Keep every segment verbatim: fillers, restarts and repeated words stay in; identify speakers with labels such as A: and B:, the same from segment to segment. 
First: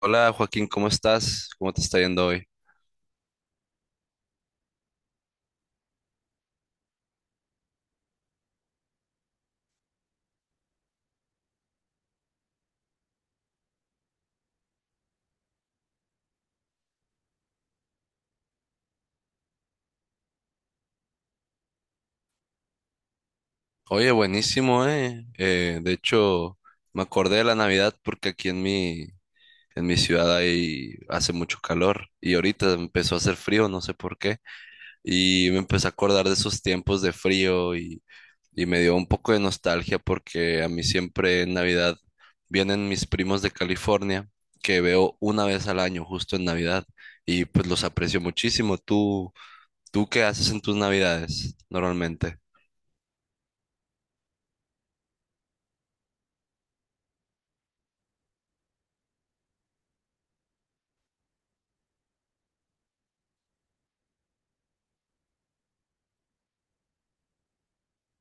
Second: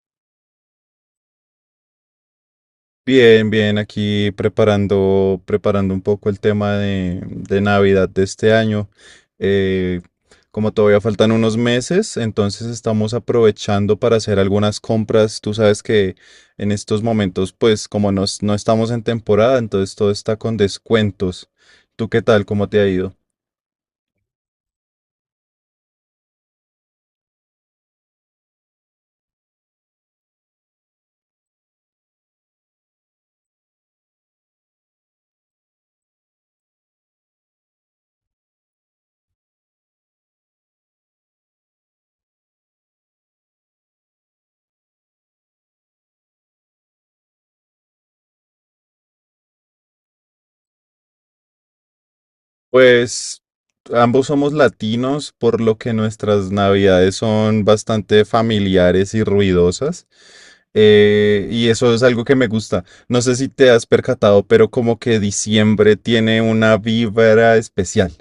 A: Hola Joaquín, ¿cómo estás? ¿Cómo te está yendo hoy?
B: Bien, bien, aquí preparando, preparando un poco el tema de, de Navidad de este año. Eh, como todavía faltan unos meses, entonces estamos aprovechando para hacer algunas compras. Tú sabes que en estos momentos, pues como nos- no estamos en temporada, entonces todo está con descuentos. ¿Tú qué tal? ¿Cómo te ha ido?
A: Oye, buenísimo, ¿eh? Eh, de hecho, me acordé de la Navidad porque aquí en mi, en mi ciudad ahí hace mucho calor y ahorita empezó a hacer frío, no sé por qué, y me empecé a acordar de esos tiempos de frío y, y me dio un poco de nostalgia porque a mí siempre en Navidad vienen mis primos de California que veo una vez al año justo en Navidad y pues los aprecio muchísimo. ¿Tú? ¿Tú qué haces en tus navidades normalmente?
B: Pues ambos somos latinos, por lo que nuestras navidades son bastante familiares y ruidosas. eh, y eso es algo que me gusta. No sé si te has percatado, pero como que diciembre tiene una vibra especial,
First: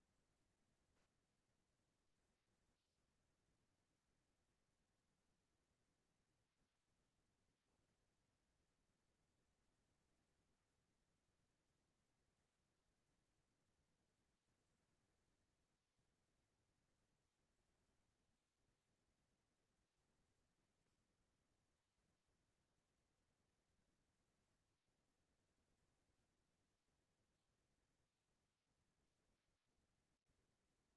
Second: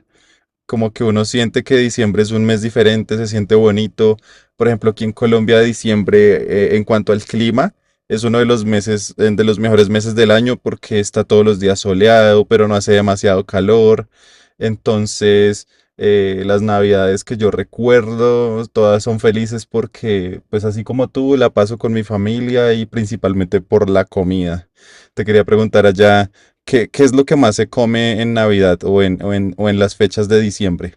B: como que uno siente que diciembre es un mes diferente, se siente bonito. Por ejemplo, aquí en Colombia, diciembre, eh, en cuanto al clima, es uno de los meses, eh, de los mejores meses del año porque está todos los días soleado, pero no hace demasiado calor. Entonces, eh, las navidades que yo recuerdo, todas son felices porque, pues así como tú, la paso con mi familia y principalmente por la comida. Te quería preguntar allá. ¿Qué, qué es lo que más se come en Navidad o en, o en, o en las fechas de diciembre?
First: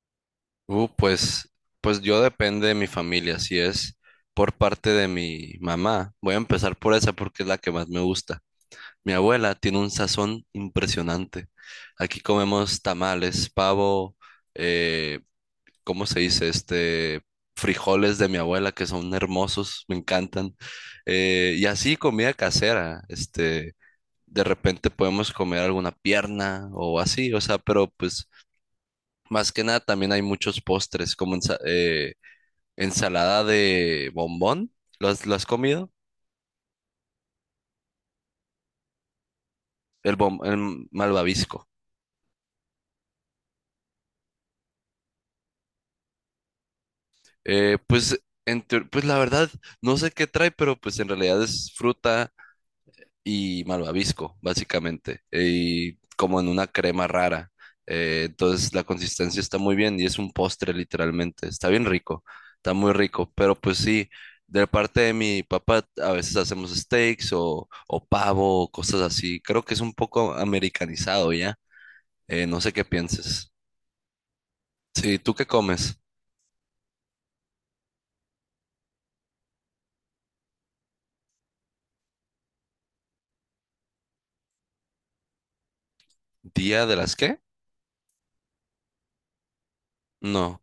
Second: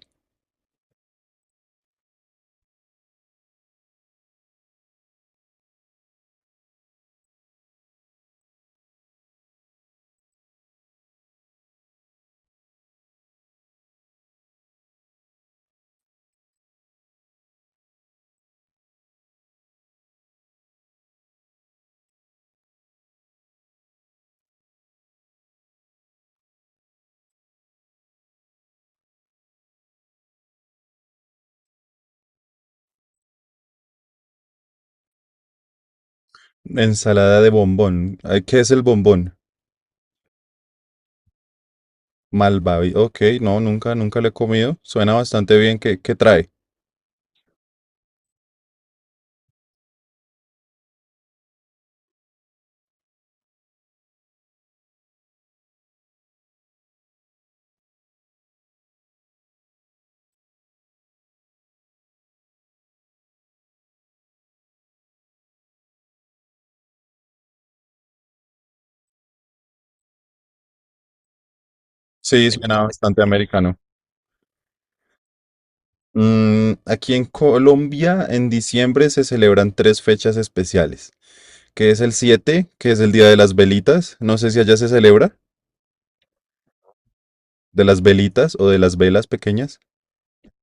A: Uh, pues, pues yo depende de mi familia. Si es por parte de mi mamá, voy a empezar por esa porque es la que más me gusta. Mi abuela tiene un sazón impresionante. Aquí comemos tamales, pavo, eh, ¿cómo se dice? Este, frijoles de mi abuela que son hermosos, me encantan. Eh, y así comida casera, este, de repente podemos comer alguna pierna o así, o sea, pero pues más que nada, también hay muchos postres, como ensa- eh, ensalada de bombón. ¿Lo has, lo has comido?
B: Ensalada de bombón. Ay, ¿qué es el bombón?
A: El, bom- el malvavisco.
B: Malvavi. Ok, no, nunca, nunca lo he comido. Suena bastante bien. ¿Qué, qué trae?
A: Eh, pues, en teo- pues la verdad, no sé qué trae, pero pues en realidad es fruta. Y malvavisco, básicamente, y como en una crema rara. Eh, entonces la consistencia está muy bien y es un postre literalmente. Está bien rico, está muy rico, pero pues sí, de parte de mi papá a veces hacemos steaks o, o pavo o cosas así. Creo que es un poco americanizado ya. Eh,
B: Sí,
A: no sé
B: suena
A: qué
B: bastante
A: pienses.
B: americano.
A: Sí, ¿tú qué comes?
B: Mm, aquí en Colombia, en diciembre se celebran tres fechas especiales, que es el siete, que es el Día de las Velitas. No sé si allá se celebra
A: ¿Día de las qué?
B: de las velitas o de las velas pequeñas.
A: No.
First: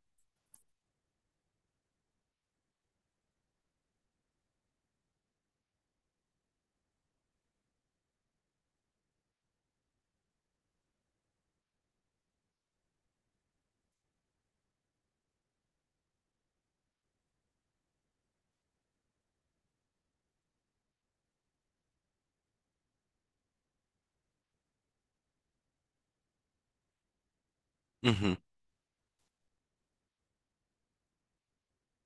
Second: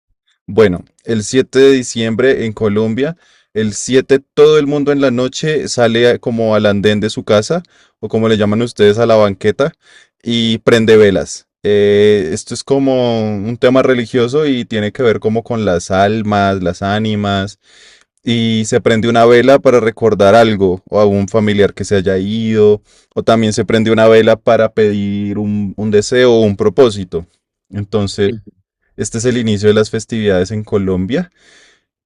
B: Bueno, el siete de diciembre en Colombia, el siete, todo el mundo en la noche sale a- como al andén de su casa, o como le llaman ustedes a la banqueta, y prende velas. Eh, esto es como un tema religioso y tiene que ver como con las almas, las ánimas, y se prende una vela para recordar algo o a un familiar que se haya ido, o también se prende una vela para pedir un, un deseo o un propósito. Entonces.
A: Ujú.
B: Este es el inicio de las festividades en Colombia.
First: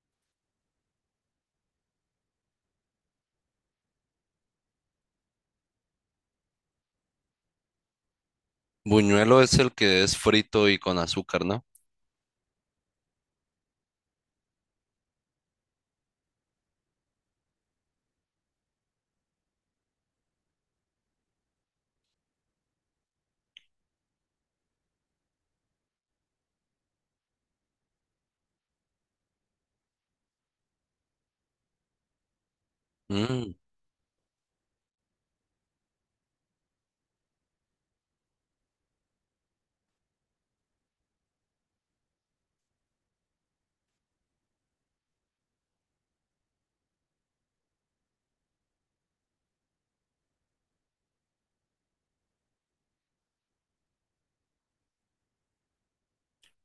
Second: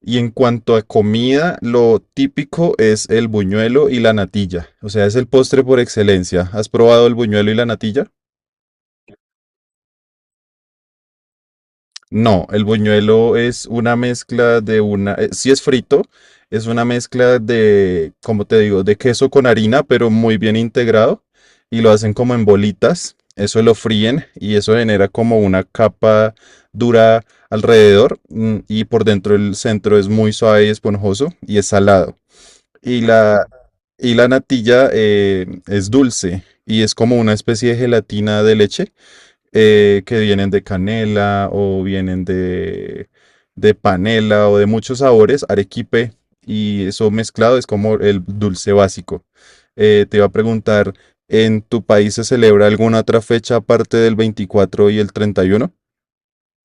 B: Y en cuanto a comida, lo típico es el buñuelo y la natilla. O sea, es el postre por excelencia. ¿Has probado el buñuelo y la natilla?
A: Buñuelo es el que es frito y con azúcar, ¿no?
B: No, el buñuelo es una mezcla de una, eh, si es frito, es una mezcla de, como te digo, de queso con harina, pero muy bien integrado y lo hacen como en bolitas. Eso lo fríen y eso genera como una capa dura alrededor mm, y por dentro el centro es muy suave y esponjoso y es salado. Y la,
A: Mm.
B: y la natilla eh, es dulce y es como una especie de gelatina de leche eh, que vienen de canela o vienen de, de panela o de muchos sabores, arequipe, y eso mezclado es como el dulce básico. Eh, te iba a preguntar, ¿en tu país se celebra alguna otra fecha aparte del veinticuatro y el treinta y uno?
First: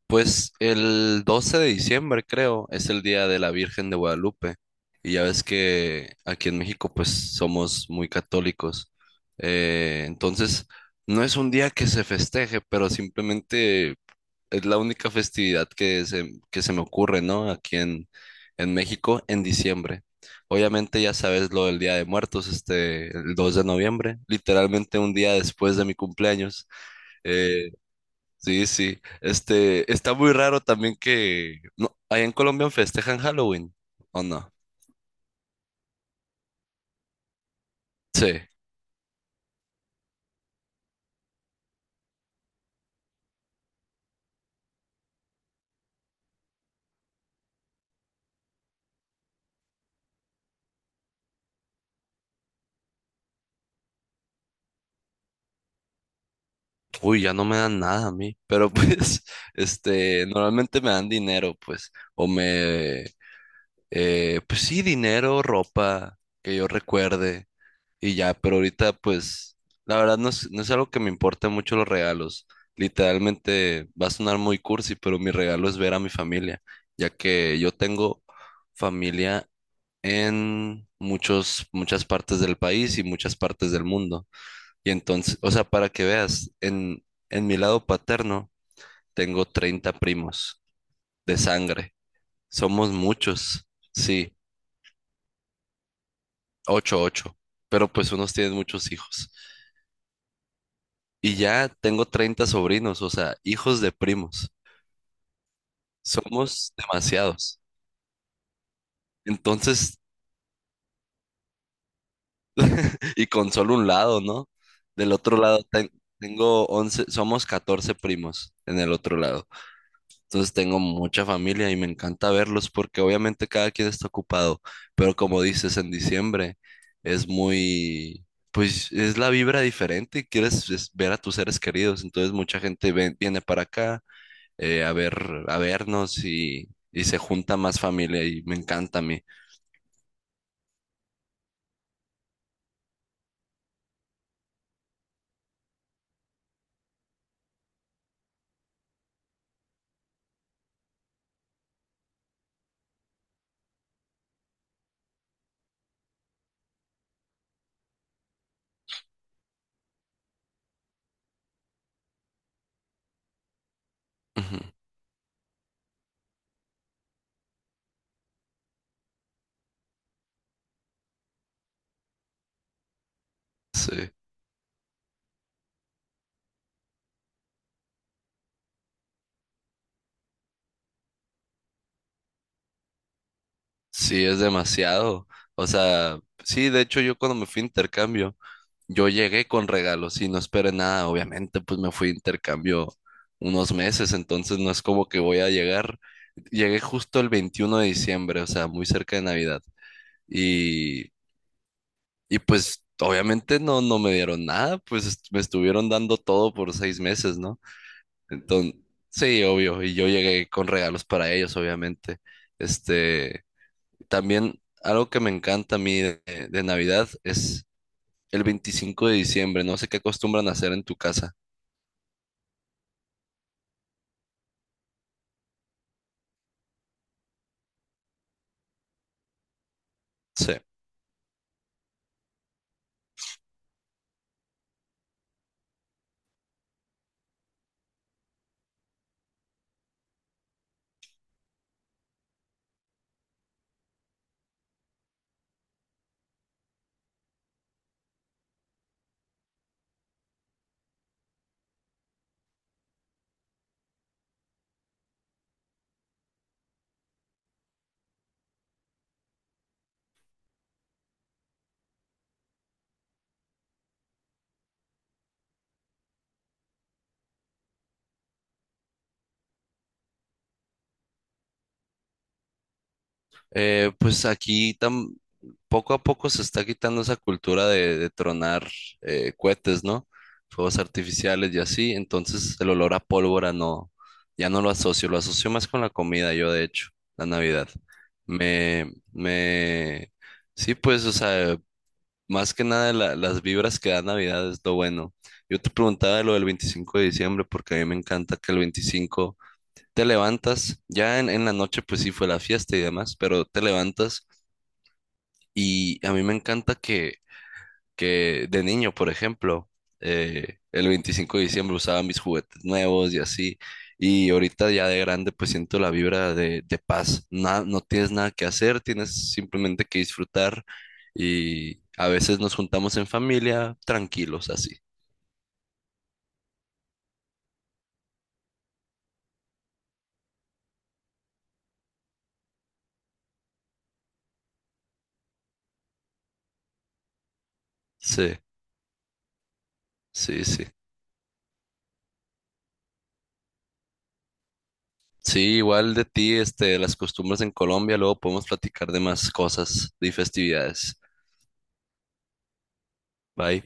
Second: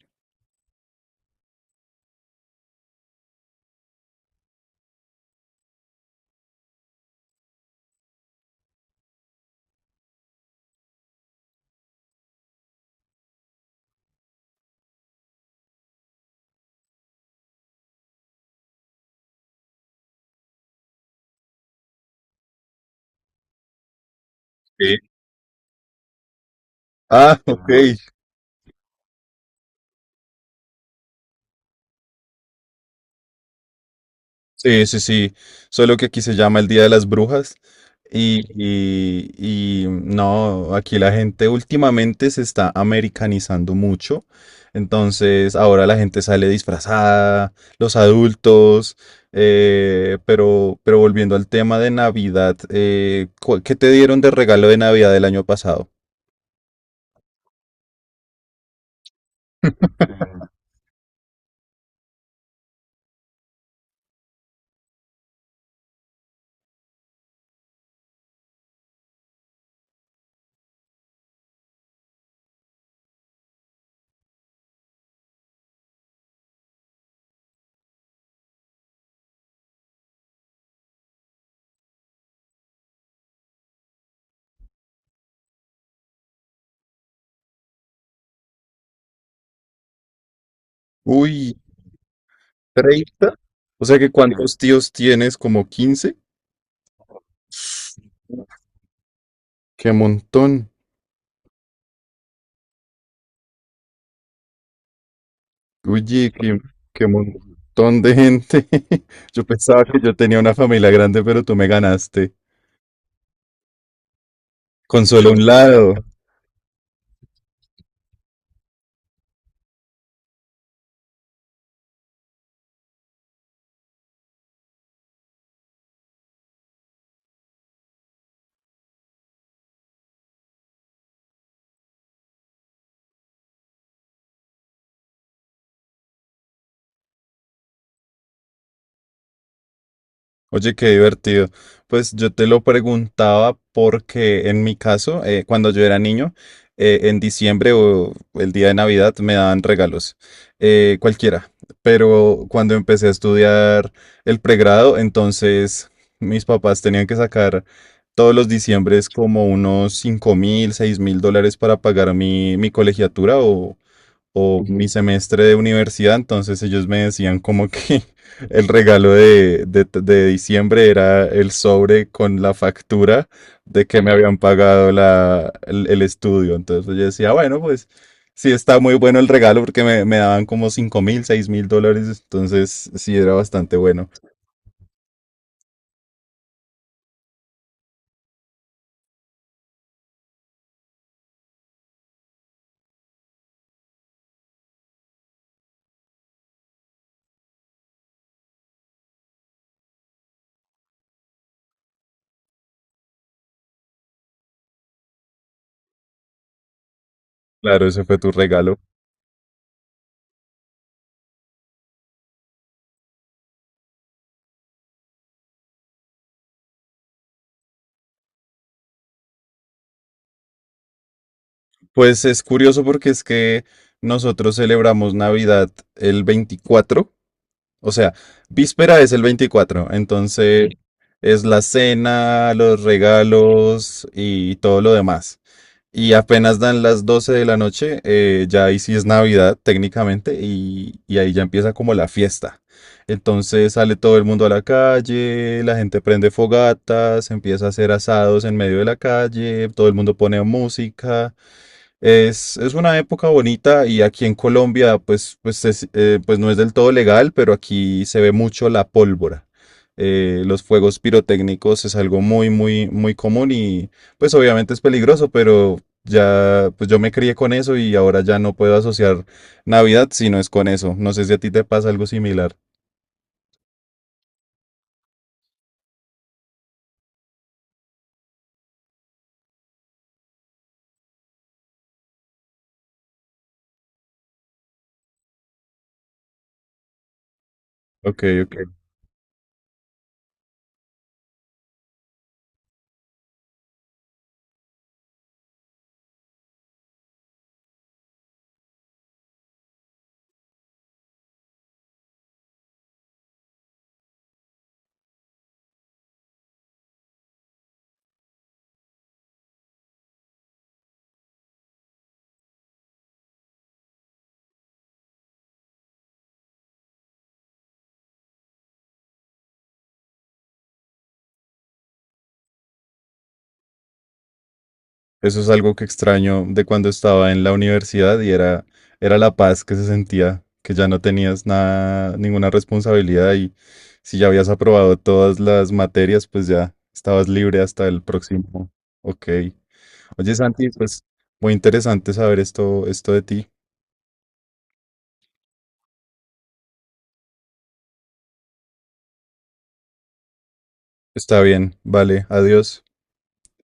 A: Pues el doce de diciembre, creo, es el día de la Virgen de Guadalupe. Y ya ves que aquí en México, pues somos muy católicos. Eh, entonces, no es un día que se festeje, pero simplemente es la única festividad que se, que se me ocurre, ¿no? Aquí en, en México, en diciembre. Obviamente ya sabes lo del Día de Muertos, este, el dos de noviembre,
B: Sí.
A: literalmente un día después de mi cumpleaños.
B: Ah, ok.
A: Eh,
B: Ajá.
A: Sí, sí. Este, está muy raro también que no, allá en Colombia festejan Halloween, ¿o no?
B: Sí, sí, sí. Solo que aquí se llama el Día de las Brujas.
A: Sí.
B: Y, y- y, mm, no, aquí la gente últimamente se está americanizando mucho. Entonces, ahora la gente sale disfrazada, los adultos. eh, pero, pero volviendo al tema de Navidad, eh, ¿cu- ¿qué te dieron de regalo de Navidad del año pasado?
A: Uy, ya no me dan nada a mí, pero pues, este, normalmente me dan dinero, pues, o me, eh, pues sí, dinero, ropa, que yo recuerde, y ya, pero ahorita, pues, la verdad no es, no es algo que me importe mucho los regalos. Literalmente, va a sonar muy cursi, pero mi regalo es ver a mi familia, ya que yo tengo familia en muchos, muchas partes del país y muchas partes del mundo. Y entonces, o sea, para que veas, en, en mi lado paterno tengo treinta primos de
B: Uy,
A: sangre. Somos
B: treinta.
A: muchos,
B: O sea que,
A: sí,
B: ¿cuántos tíos tienes? ¿Como quince?
A: ocho ocho, pero pues unos tienen muchos hijos.
B: ¡Qué montón!
A: Y ya tengo treinta sobrinos, o sea, hijos de primos.
B: Oye, qué,
A: Somos
B: qué
A: demasiados.
B: montón de gente. Yo pensaba que
A: Entonces,
B: yo tenía una familia grande, pero tú me ganaste.
A: y con solo un lado, ¿no?
B: Con
A: Del
B: solo
A: otro
B: un
A: lado ten-
B: lado.
A: tengo once, somos catorce primos en el otro lado. Entonces tengo mucha familia y me encanta verlos porque obviamente cada quien está ocupado, pero como dices, en diciembre es muy, pues es la vibra diferente y quieres es- ver a tus seres queridos, entonces mucha gente ven- viene para acá eh, a ver, a vernos y, y se junta más familia y me encanta a mí.
B: Oye, qué divertido. Pues yo te lo preguntaba porque en mi caso, eh, cuando yo era niño, eh, en diciembre o el día de Navidad me daban regalos, eh, cualquiera. Pero cuando empecé a estudiar el pregrado, entonces mis papás tenían que sacar todos los diciembres como unos cinco mil, seis mil dólares para pagar mi, mi colegiatura o
A: Ujú.
B: o mi semestre de universidad, entonces ellos me decían como que el regalo de, de- de diciembre era el sobre con la factura de que me
A: Sí,
B: habían pagado la- el, el estudio. Entonces yo decía, bueno, pues. Sí, está muy bueno el regalo porque me, me daban como cinco mil, seis mil dólares, entonces sí era bastante bueno.
A: sí, es demasiado. O sea, sí, de hecho yo cuando me fui a intercambio, yo llegué con regalos y no esperé nada, obviamente, pues me fui de intercambio unos meses, entonces no es como que voy a llegar. Llegué justo el veintiuno de diciembre, o sea, muy cerca de Navidad. Y, y pues obviamente no, no me dieron nada, pues est- me estuvieron dando todo por seis meses, ¿no?
B: Claro, ese fue tu
A: Entonces,
B: regalo.
A: sí, obvio, y yo llegué con regalos para ellos, obviamente. Este, también algo que me encanta a mí de, de Navidad es el veinticinco de diciembre, no sé qué acostumbran a hacer en tu casa.
B: Pues es curioso porque es que nosotros celebramos Navidad el veinticuatro. O sea, víspera es el veinticuatro,
A: Sí.
B: entonces. Sí. Es la cena, los regalos y todo lo demás. Y apenas dan las doce de la noche, eh, ya ahí sí es Navidad técnicamente y, y ahí ya empieza como la fiesta. Entonces sale todo el mundo a la calle, la gente prende fogatas, empieza a hacer asados en medio de la calle, todo el mundo pone música. Es, es una época bonita y aquí en Colombia pues, pues, es, eh, pues no es del todo legal, pero aquí se ve mucho la pólvora. Eh, los fuegos pirotécnicos es algo muy, muy, muy común y pues obviamente es peligroso, pero ya pues yo me crié con eso y ahora ya no puedo asociar Navidad si no es con eso. No sé si a ti te pasa algo similar.
A: Eh, pues aquí tam- poco a poco se está quitando esa cultura de, de tronar eh, cohetes, ¿no? Fuegos artificiales y así. Entonces el olor a pólvora no, ya no lo asocio, lo asocio más con la comida, yo de hecho, la Navidad.
B: Ok, ok.
A: Me, me, sí, pues, o sea, más que nada la- las vibras que da Navidad es lo bueno. Yo te preguntaba de lo del veinticinco de diciembre porque a mí me encanta que el veinticinco te levantas, ya en, en la noche pues sí fue la fiesta y demás, pero te levantas y a mí me encanta que, que de niño, por ejemplo, eh, el veinticinco de diciembre usaba mis juguetes nuevos y así, y ahorita ya de grande pues siento la vibra de, de paz. Na- no tienes nada que hacer, tienes simplemente que disfrutar y a veces nos juntamos en familia tranquilos así.
B: Eso es algo que extraño de cuando estaba en la universidad y era, era la paz que se sentía, que ya no tenías nada, ninguna responsabilidad y si ya habías aprobado todas las materias, pues ya estabas libre hasta el
A: Sí,
B: próximo. Ok. Oye,
A: sí, sí.
B: Santi, pues muy interesante saber esto, esto de ti.
A: Sí, igual de ti, este, las costumbres en Colombia, luego podemos platicar de más cosas y festividades.
B: Está bien, vale, adiós.
A: Bye.